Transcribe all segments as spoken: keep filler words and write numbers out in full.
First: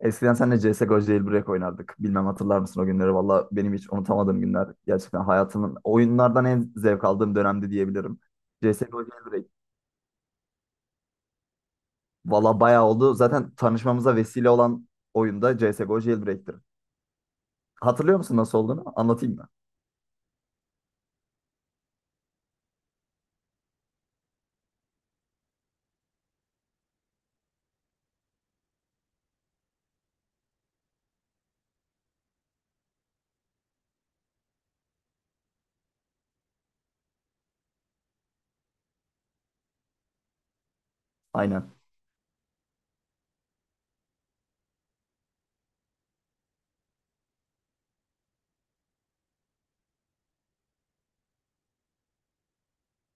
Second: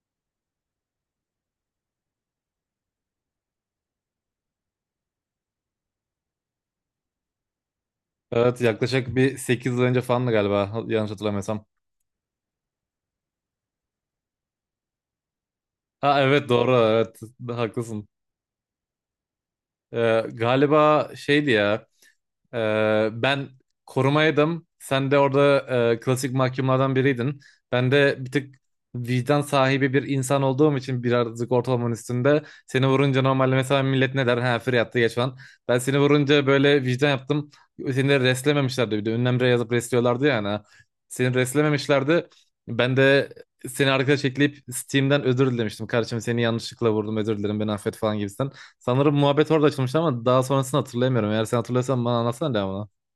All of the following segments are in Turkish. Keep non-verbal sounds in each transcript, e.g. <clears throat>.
Eskiden seninle C S G O Jailbreak oynardık. Bilmem hatırlar mısın o günleri? Valla benim hiç unutamadığım günler. Gerçekten hayatımın oyunlardan en zevk aldığım dönemdi diyebilirim. Evet C S G O yaklaşık bir Jailbreak. sekiz yıl önce falan galiba ha- yanlış hatırlamıyorsam. Valla bayağı oldu. Zaten tanışmamıza vesile olan oyunda C S G O Ha, evet, Jailbreak'tir. doğru, evet, haklısın. Hatırlıyor musun nasıl olduğunu? Anlatayım mı? Ee, galiba şeydi ya. Ee, ben korumaydım. Sen de orada e, klasik mahkumlardan biriydin. Ben de bir tık vicdan sahibi bir insan olduğum için birazcık ortalamanın üstünde. Seni vurunca normalde mesela millet ne der? Ha, free attı geç falan. Ben seni vurunca böyle vicdan yaptım. Seni de reslememişlerdi bir de. Ünlemre yazıp resliyorlardı ya hani. Seni Aynen. reslememişlerdi. Ben de seni arkadaş ekleyip Steam'den özür dilemiştim. Kardeşim, seni yanlışlıkla vurdum, özür dilerim, beni affet falan gibisinden. Sanırım muhabbet orada açılmıştı ama daha sonrasını hatırlayamıyorum. Eğer sen hatırlıyorsan bana anlatsana devamını. <laughs>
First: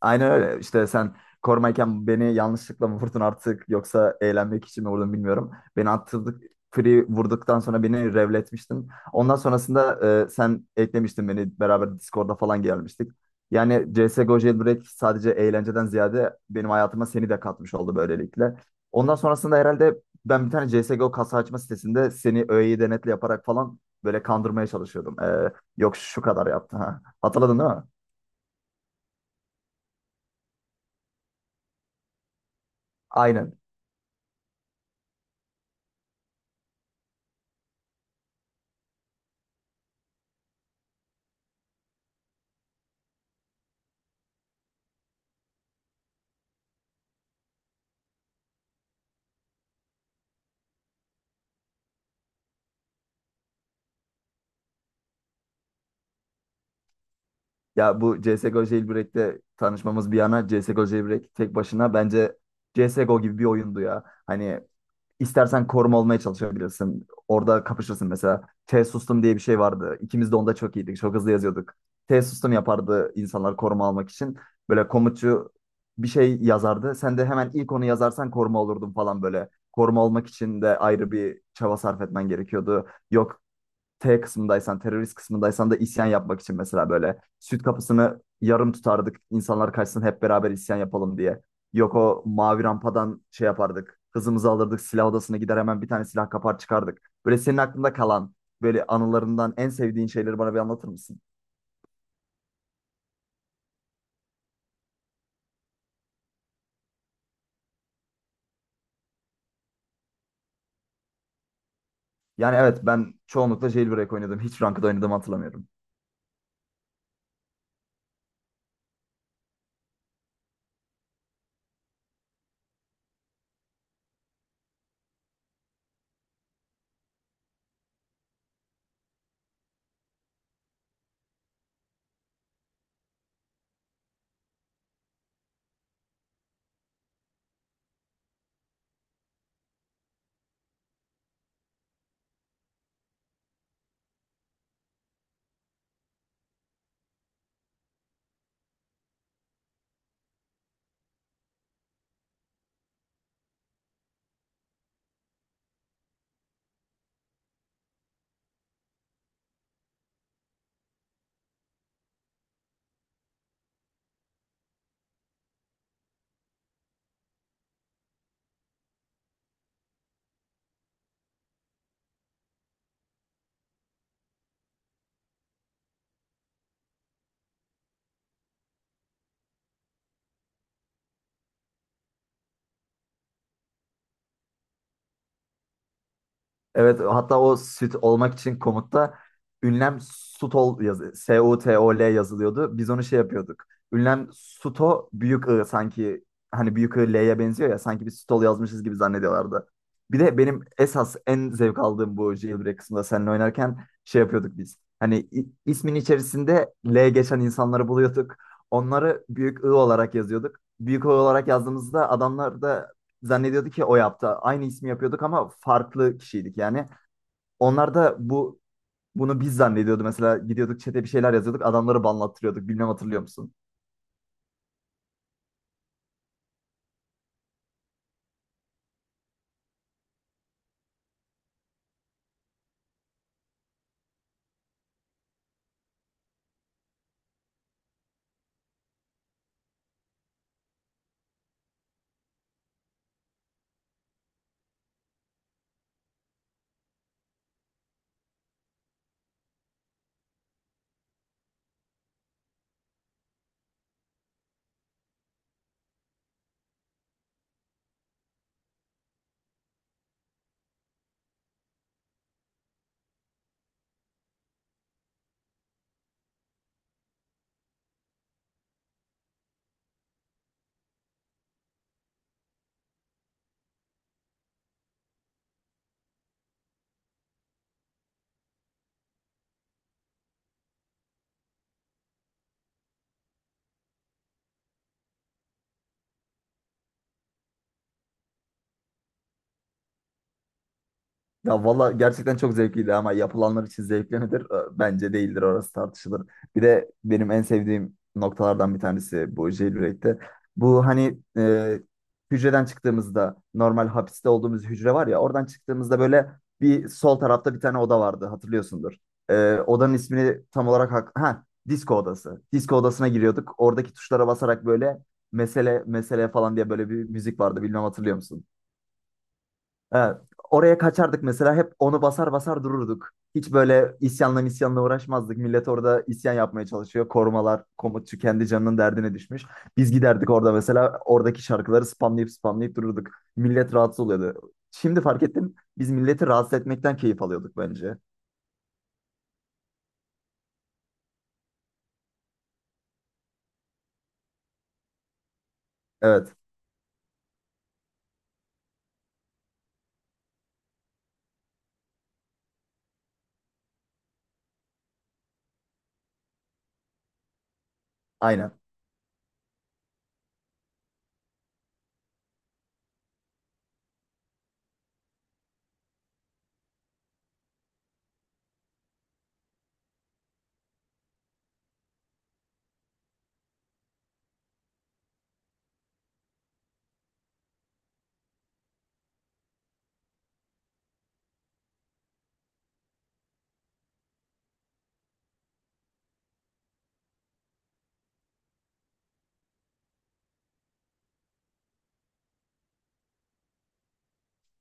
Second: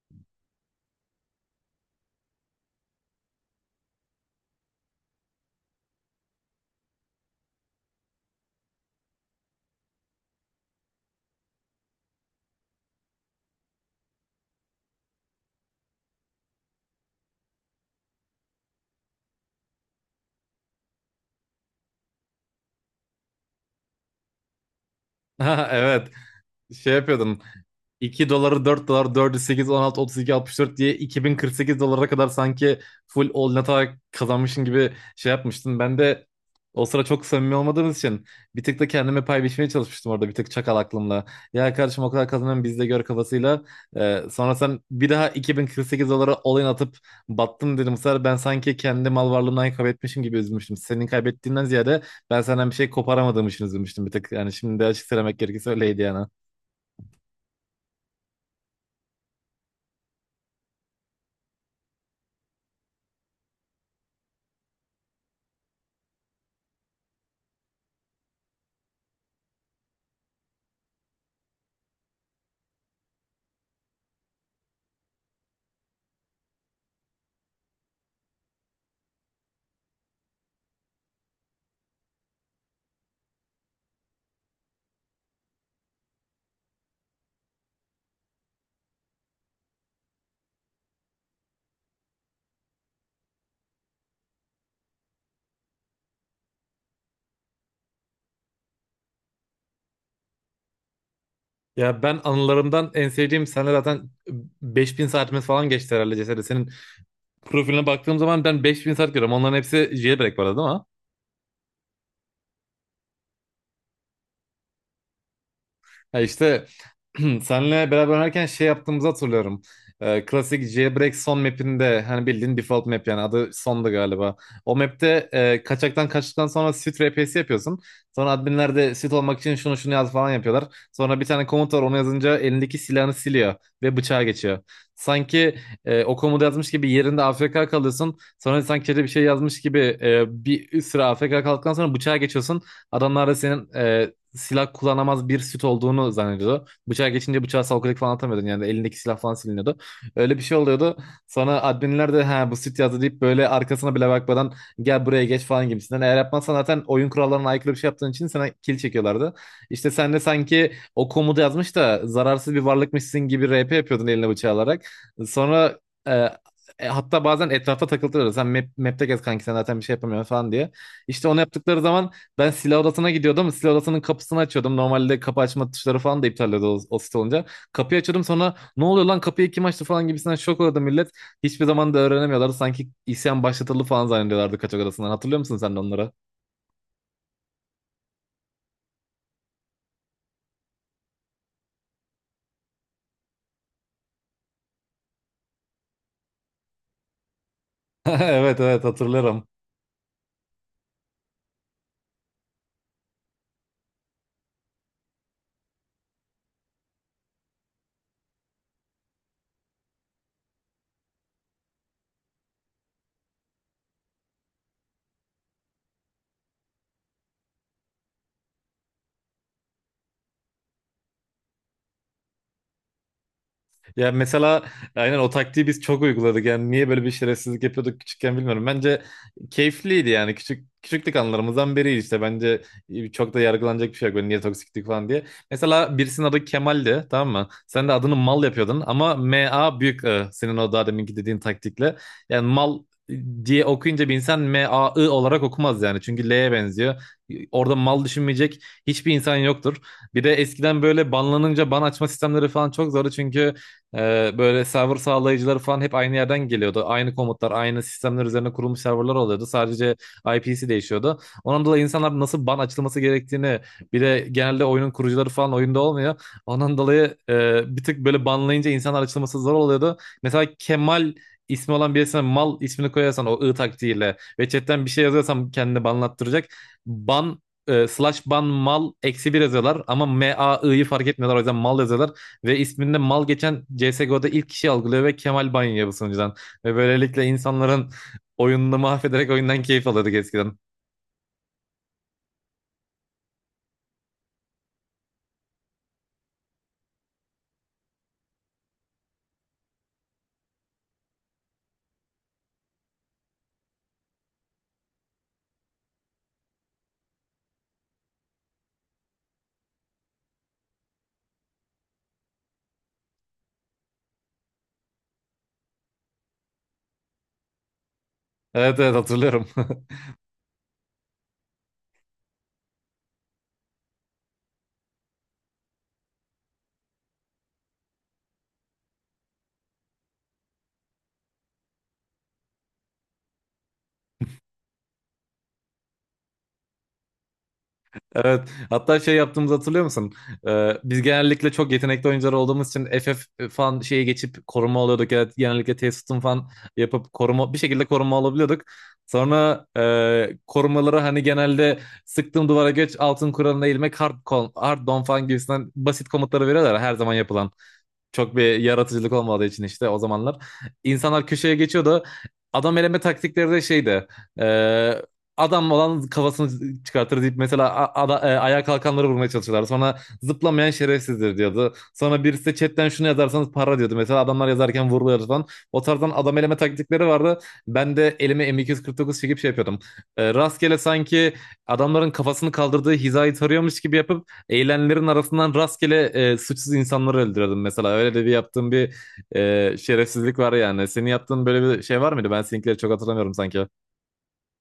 Aynen öyle. İşte sen korumayken beni yanlışlıkla mı vurdun artık yoksa eğlenmek için mi vurdun bilmiyorum. Beni attırdık, free vurduktan sonra beni revletmiştin. Ondan sonrasında e, sen eklemiştin beni beraber Discord'da falan gelmiştik. Yani C S G O Jailbreak sadece eğlenceden ziyade benim hayatıma seni de katmış oldu böylelikle. Ondan sonrasında herhalde ben bir tane C S G O kasa açma sitesinde seni öğeyi denetle yaparak falan böyle kandırmaya çalışıyordum. E, Ha, Yok evet. şu kadar yaptı. Şey Ha. yapıyordun. Hatırladın değil mi? iki doları dört dolar, dördü sekiz, on altı, otuz iki, altmış dört diye iki bin kırk sekiz dolara kadar sanki full all in Aynen. atarak kazanmışsın gibi şey yapmıştın. Ben de o sıra çok samimi olmadığımız için bir tık da kendime pay biçmeye çalışmıştım orada bir tık çakal aklımla. Ya kardeşim, o kadar kazanıyorum biz de gör kafasıyla. Ee, sonra sen bir daha iki bin kırk sekiz dolara all in atıp battın dedim. Bu sefer ben sanki kendi mal varlığımdan kaybetmişim gibi üzülmüştüm. Senin kaybettiğinden ziyade ben senden bir şey koparamadığım için üzülmüştüm bir tık. Yani şimdi de açık söylemek gerekirse öyleydi yani. Ya bu C S G O Jailbreak'te tanışmamız bir yana C S G O Jailbreak tek başına bence C S G O gibi bir oyundu ya. Hani istersen koruma olmaya çalışabilirsin. Orada kapışırsın mesela. T sustum diye bir şey vardı. İkimiz de onda çok iyiydik. Çok hızlı yazıyorduk. T sustum yapardı insanlar koruma almak için. Böyle komutçu bir şey yazardı. Sen de hemen ilk onu yazarsan koruma olurdun falan böyle. Koruma olmak için de ayrı bir çaba sarf etmen gerekiyordu. Yok T kısmındaysan, terörist kısmındaysan da isyan yapmak için mesela böyle süt kapısını yarım tutardık. İnsanlar kaçsın hep beraber isyan yapalım diye. Yok o mavi rampadan şey yapardık. Hızımızı alırdık, silah odasına gider hemen bir tane silah kapar çıkardık. Böyle senin aklında kalan böyle anılarından en sevdiğin şeyleri bana bir anlatır mısın? Ya ben anılarımdan en sevdiğim sene zaten beş bin saatimiz falan geçti herhalde Ceset'e. Senin profiline baktığım zaman ben beş bin saat görüyorum. Onların hepsi jailbreak bu arada değil mi? Yani evet ben çoğunlukla jailbreak oynadım. Hiç ranked oynadığımı hatırlamıyorum. Ya işte <clears throat> senle beraber oynarken şey yaptığımızı hatırlıyorum. Ee, klasik Jailbreak son map'inde, hani bildiğin default map, yani adı sondu galiba. O map'te e, kaçaktan kaçtıktan sonra sit R P'si yapıyorsun. Sonra adminler de sit olmak için şunu şunu yaz falan yapıyorlar. Sonra bir tane komut var, onu yazınca elindeki silahını siliyor ve bıçağa geçiyor. Sanki e, o komutu yazmış gibi yerinde A F K kalıyorsun. Sonra sanki bir şey yazmış gibi e, bir süre A F K kaldıktan sonra bıçağa geçiyorsun. Adamlar da senin e, silah kullanamaz bir süt olduğunu zannediyordu. Bıçağa geçince bıçağı salkılık falan atamıyordun. Yani elindeki silah falan siliniyordu. Öyle bir şey oluyordu. Sonra adminler de ha, bu süt yazdı deyip böyle arkasına bile bakmadan gel buraya geç falan gibisinden. Eğer yapmazsan zaten oyun kurallarına aykırı bir şey yaptığın için sana kill çekiyorlardı. İşte sen de sanki o komutu yazmış da zararsız bir varlıkmışsın gibi R P yapıyordun eline bıçağı alarak. Sonra e, e, hatta bazen etrafta takıldılar. Sen map, map'te gez kanki sen zaten bir şey yapamıyorsun falan diye. İşte onu yaptıkları zaman ben silah odasına gidiyordum ama silah odasının kapısını açıyordum. Normalde kapı açma tuşları falan da iptal ediyordu o, o site olunca. Kapıyı açıyordum, sonra ne oluyor lan, kapıyı kim açtı falan gibisinden şok oldu millet. Hiçbir zaman da öğrenemiyorlardı. Sanki isyan başlatıldı falan zannediyorlardı kaçak odasından. Hatırlıyor musun sen de onları? Evet, hatta o süt olmak için komutta ünlem sutol yazı S-U-T-O-L yazılıyordu. Biz onu şey yapıyorduk. Ünlem suto büyük I sanki hani büyük I L'ye benziyor ya sanki <laughs> biz sutol Evet, yazmışız evet, gibi hatırlıyorum. zannediyorlardı. Bir de benim esas en zevk aldığım bu jailbreak kısmında seninle oynarken şey yapıyorduk biz. Hani i- ismin içerisinde L geçen insanları buluyorduk. Onları büyük I olarak yazıyorduk. Büyük I olarak yazdığımızda adamlar da zannediyordu ki o yaptı. Aynı ismi yapıyorduk ama farklı kişiydik yani. Onlar da bu bunu biz zannediyordu mesela gidiyorduk çete bir şeyler yazıyorduk adamları banlattırıyorduk bilmem hatırlıyor musun? Ya mesela aynen o taktiği biz çok uyguladık. Yani niye böyle bir şerefsizlik yapıyorduk küçükken bilmiyorum. Bence keyifliydi, yani küçük küçüklük anılarımızdan biri işte. Bence çok da yargılanacak bir şey yok. Böyle niye toksiklik falan diye. Mesela birisinin adı Kemal'di, tamam mı? Sen de adını mal yapıyordun ama M A büyük I, senin o daha deminki dediğin taktikle. Yani mal ıı, diye okuyunca bir insan M A I olarak okumaz yani. Çünkü L'ye benziyor. Orada mal düşünmeyecek hiçbir insan yoktur. Bir de eskiden böyle banlanınca ban açma sistemleri falan çok zordu, çünkü ee, böyle server sağlayıcıları falan hep aynı yerden geliyordu. Aynı komutlar, aynı sistemler üzerine kurulmuş serverlar oluyordu. Sadece I P'si değişiyordu. Ondan dolayı insanlar nasıl ban açılması gerektiğini, bir de genelde oyunun kurucuları falan oyunda olmuyor. Ondan dolayı e, bir tık böyle banlayınca insanlar açılması zor oluyordu. Mesela Kemal ismi olan birisine mal ismini koyarsan o ı taktiğiyle ve chatten bir şey yazıyorsan kendini banlattıracak. Ban e, slash ban mal eksi bir yazıyorlar ama m a i'yi fark etmiyorlar, o yüzden mal yazıyorlar. Ve isminde mal geçen C S G O'da ilk kişi algılıyor ve Kemal Banyaya bu sunucudan. Ve böylelikle insanların oyununu mahvederek oyundan keyif alıyorduk eskiden. Ya valla gerçekten çok zevkliydi ama yapılanlar için zevkli midir? Ee, Bence değildir, orası tartışılır. Bir de benim en sevdiğim noktalardan bir tanesi bu jailbreak'te. Bu hani e, hücreden çıktığımızda normal hapiste olduğumuz hücre var ya oradan çıktığımızda böyle bir sol tarafta bir tane oda vardı hatırlıyorsundur. Ee, odanın ismini tam olarak hak ha disco odası. Disco odasına giriyorduk. Oradaki tuşlara basarak böyle mesele mesele falan diye böyle bir müzik vardı. Bilmem hatırlıyor musun? Evet, evet, hatırlıyorum. <laughs> Ee, Oraya kaçardık mesela hep onu basar basar dururduk. Hiç böyle isyanla isyanla uğraşmazdık. Millet orada isyan yapmaya çalışıyor. Korumalar, komutçu kendi canının derdine düşmüş. Biz giderdik orada mesela oradaki şarkıları spamlayıp spamlayıp dururduk. Millet rahatsız oluyordu. Şimdi fark ettim biz milleti rahatsız etmekten keyif alıyorduk bence. Evet, hatta şey yaptığımızı hatırlıyor musun? Ee, biz genellikle çok yetenekli oyuncular olduğumuz için F F falan şeye geçip koruma alıyorduk. Evet, genellikle T-System Evet, falan yapıp koruma, bir şekilde koruma alabiliyorduk. Sonra e, korumaları hani genelde sıktığım duvara geç, altın kuralına eğilmek, hard, kon- hard don falan gibisinden basit komutları veriyorlar ya, her zaman yapılan. Çok aynen. bir yaratıcılık olmadığı için işte o zamanlar. İnsanlar köşeye geçiyordu. Adam eleme taktikleri de şeydi. e, Adam olan kafasını çıkartır deyip mesela a- ada- e, ayağa kalkanları vurmaya çalışıyorlar. Sonra zıplamayan şerefsizdir diyordu. Sonra birisi de chatten şunu yazarsanız para diyordu. Mesela adamlar yazarken vuruluyordu falan. O tarzdan adam eleme taktikleri vardı. Ben de elime M iki yüz kırk dokuz çekip şey yapıyordum. E, rastgele sanki adamların kafasını kaldırdığı hizayı tarıyormuş gibi yapıp eğilenlerin arasından rastgele e, suçsuz insanları öldürüyordum mesela. Öyle de bir yaptığım bir e, şerefsizlik var yani. Senin yaptığın böyle bir şey var mıydı? Ben seninkileri çok hatırlamıyorum sanki.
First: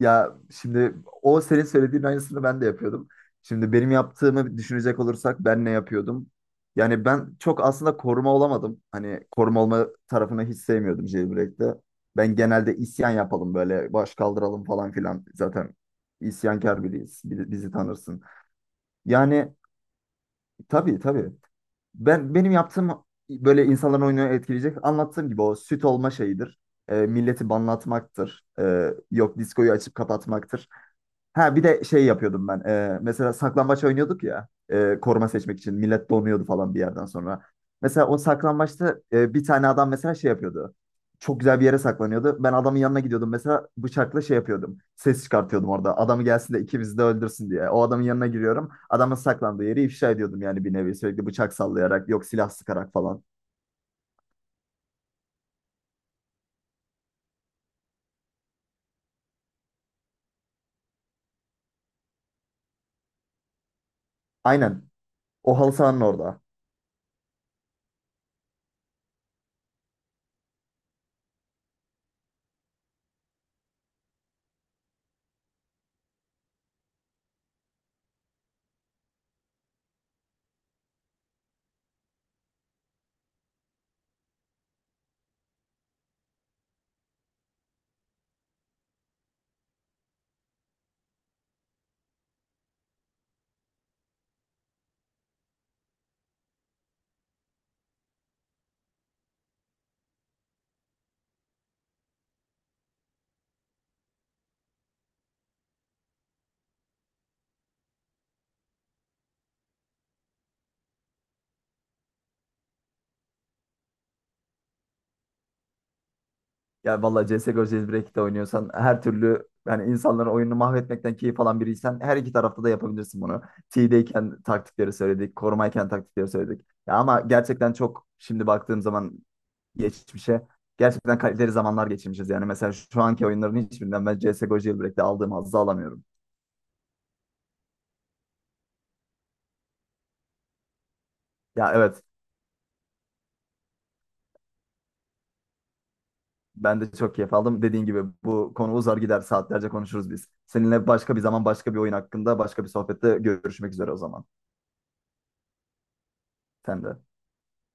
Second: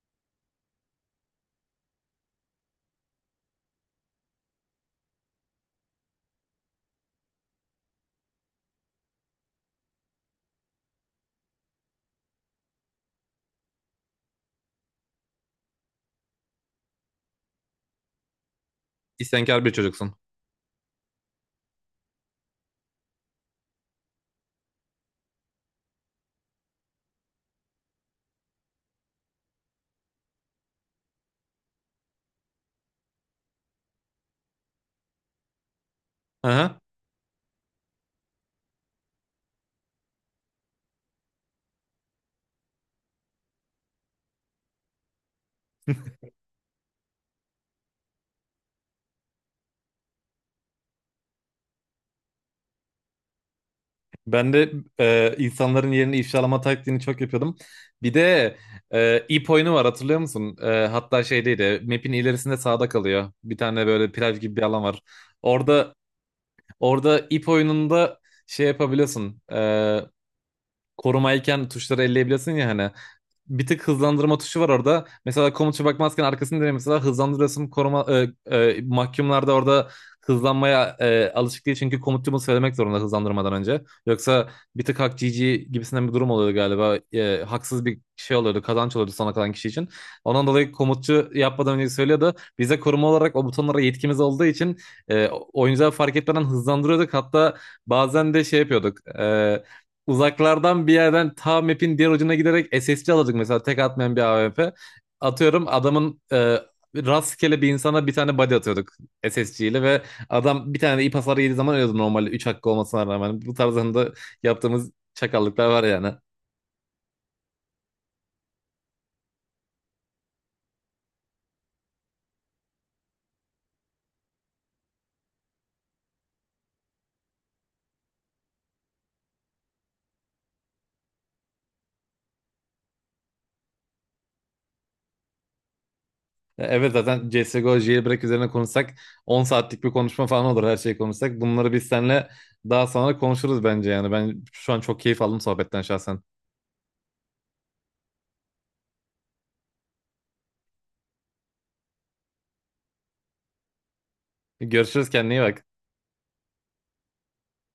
Ya şimdi o senin söylediğin aynısını ben de yapıyordum. Şimdi benim yaptığımı düşünecek olursak ben ne yapıyordum? Yani ben çok aslında koruma olamadım. Hani koruma olma tarafını hiç sevmiyordum Jailbreak'te. Ben genelde isyan yapalım böyle baş kaldıralım falan filan. Zaten isyankar biriyiz. Bizi, bizi tanırsın. Yani İsyankar bir çocuksun. tabii, tabii. Ben benim yaptığım böyle insanların oyununu etkileyecek anlattığım gibi o süt olma şeyidir. E, milleti banlatmaktır. E, yok, diskoyu açıp kapatmaktır. Ha bir de şey yapıyordum ben. Ee, mesela saklambaç oynuyorduk ya. E, koruma seçmek için. Millet donuyordu falan Aha. bir yerden sonra. Mesela o saklambaçta e, bir tane adam mesela şey yapıyordu. Çok güzel bir yere saklanıyordu. Ben adamın yanına gidiyordum. Mesela bıçakla şey yapıyordum. Ses çıkartıyordum orada. Adamı gelsin de ikimizi de öldürsün diye. O adamın yanına giriyorum. Adamın saklandığı yeri ifşa ediyordum yani bir nevi. Sürekli bıçak sallayarak yok silah sıkarak falan. Ben de e, insanların yerini ifşalama taktiğini çok yapıyordum. Bir de e, ip oyunu var, hatırlıyor musun? E, hatta şey de map'in ilerisinde sağda kalıyor. Bir tane böyle plaj gibi bir alan Aynen. var. O halı Orada sahanın orada. Orada ip oyununda şey yapabiliyorsun. E, korumayken tuşları elleyebilirsin ya hani. Bir tık hızlandırma tuşu var orada. Mesela komuta bakmazken arkasını dönüyor. Mesela hızlandırıyorsun koruma, e, e, mahkumlar da orada hızlanmaya e, alışık değil. Çünkü komutçumu söylemek zorunda hızlandırmadan önce. Yoksa bir tık hak G G gibisinden bir durum oluyordu galiba. E, haksız bir şey oluyordu. Kazanç oluyordu sona kalan kişi için. Ondan dolayı komutçu yapmadan önce söylüyordu. Bize koruma olarak o butonlara yetkimiz olduğu için e, oyuncular fark etmeden hızlandırıyorduk. Hatta bazen de şey yapıyorduk. E, Uzaklardan bir yerden ta map'in diğer ucuna giderek S S C alacak mesela tek atmayan bir A W P. Atıyorum adamın e, rastgele bir insana bir tane body atıyorduk S S C ile ve adam bir tane de ip hasarı yediği zaman ölüyordu normalde üç hakkı olmasına rağmen. Bu tarzında yaptığımız çakallıklar var yani. Ya vallahi C S G O Jailbreak'te oynuyorsan her türlü yani insanların oyununu mahvetmekten keyif alan biriysen her iki tarafta da yapabilirsin bunu. T'deyken taktikleri söyledik, korumayken taktikleri söyledik. Ya ama gerçekten çok şimdi baktığım zaman geçmişe gerçekten kaliteli zamanlar geçirmişiz. Yani mesela şu anki oyunların hiçbirinden ben C S G O Jailbreak'te aldığım hazzı alamıyorum. E, Evet, zaten C S G O jailbreak üzerine konuşsak on saatlik bir konuşma falan olur her şeyi konuşsak. Bunları Ya biz evet, seninle daha sonra konuşuruz bence yani. Ben şu an çok keyif aldım sohbetten şahsen. ben de çok keyif aldım. Dediğin gibi bu konu uzar gider, saatlerce konuşuruz biz. Seninle başka bir zaman başka bir oyun hakkında başka bir sohbette görüşmek üzere o zaman. Görüşürüz, kendine iyi bak. Sen de.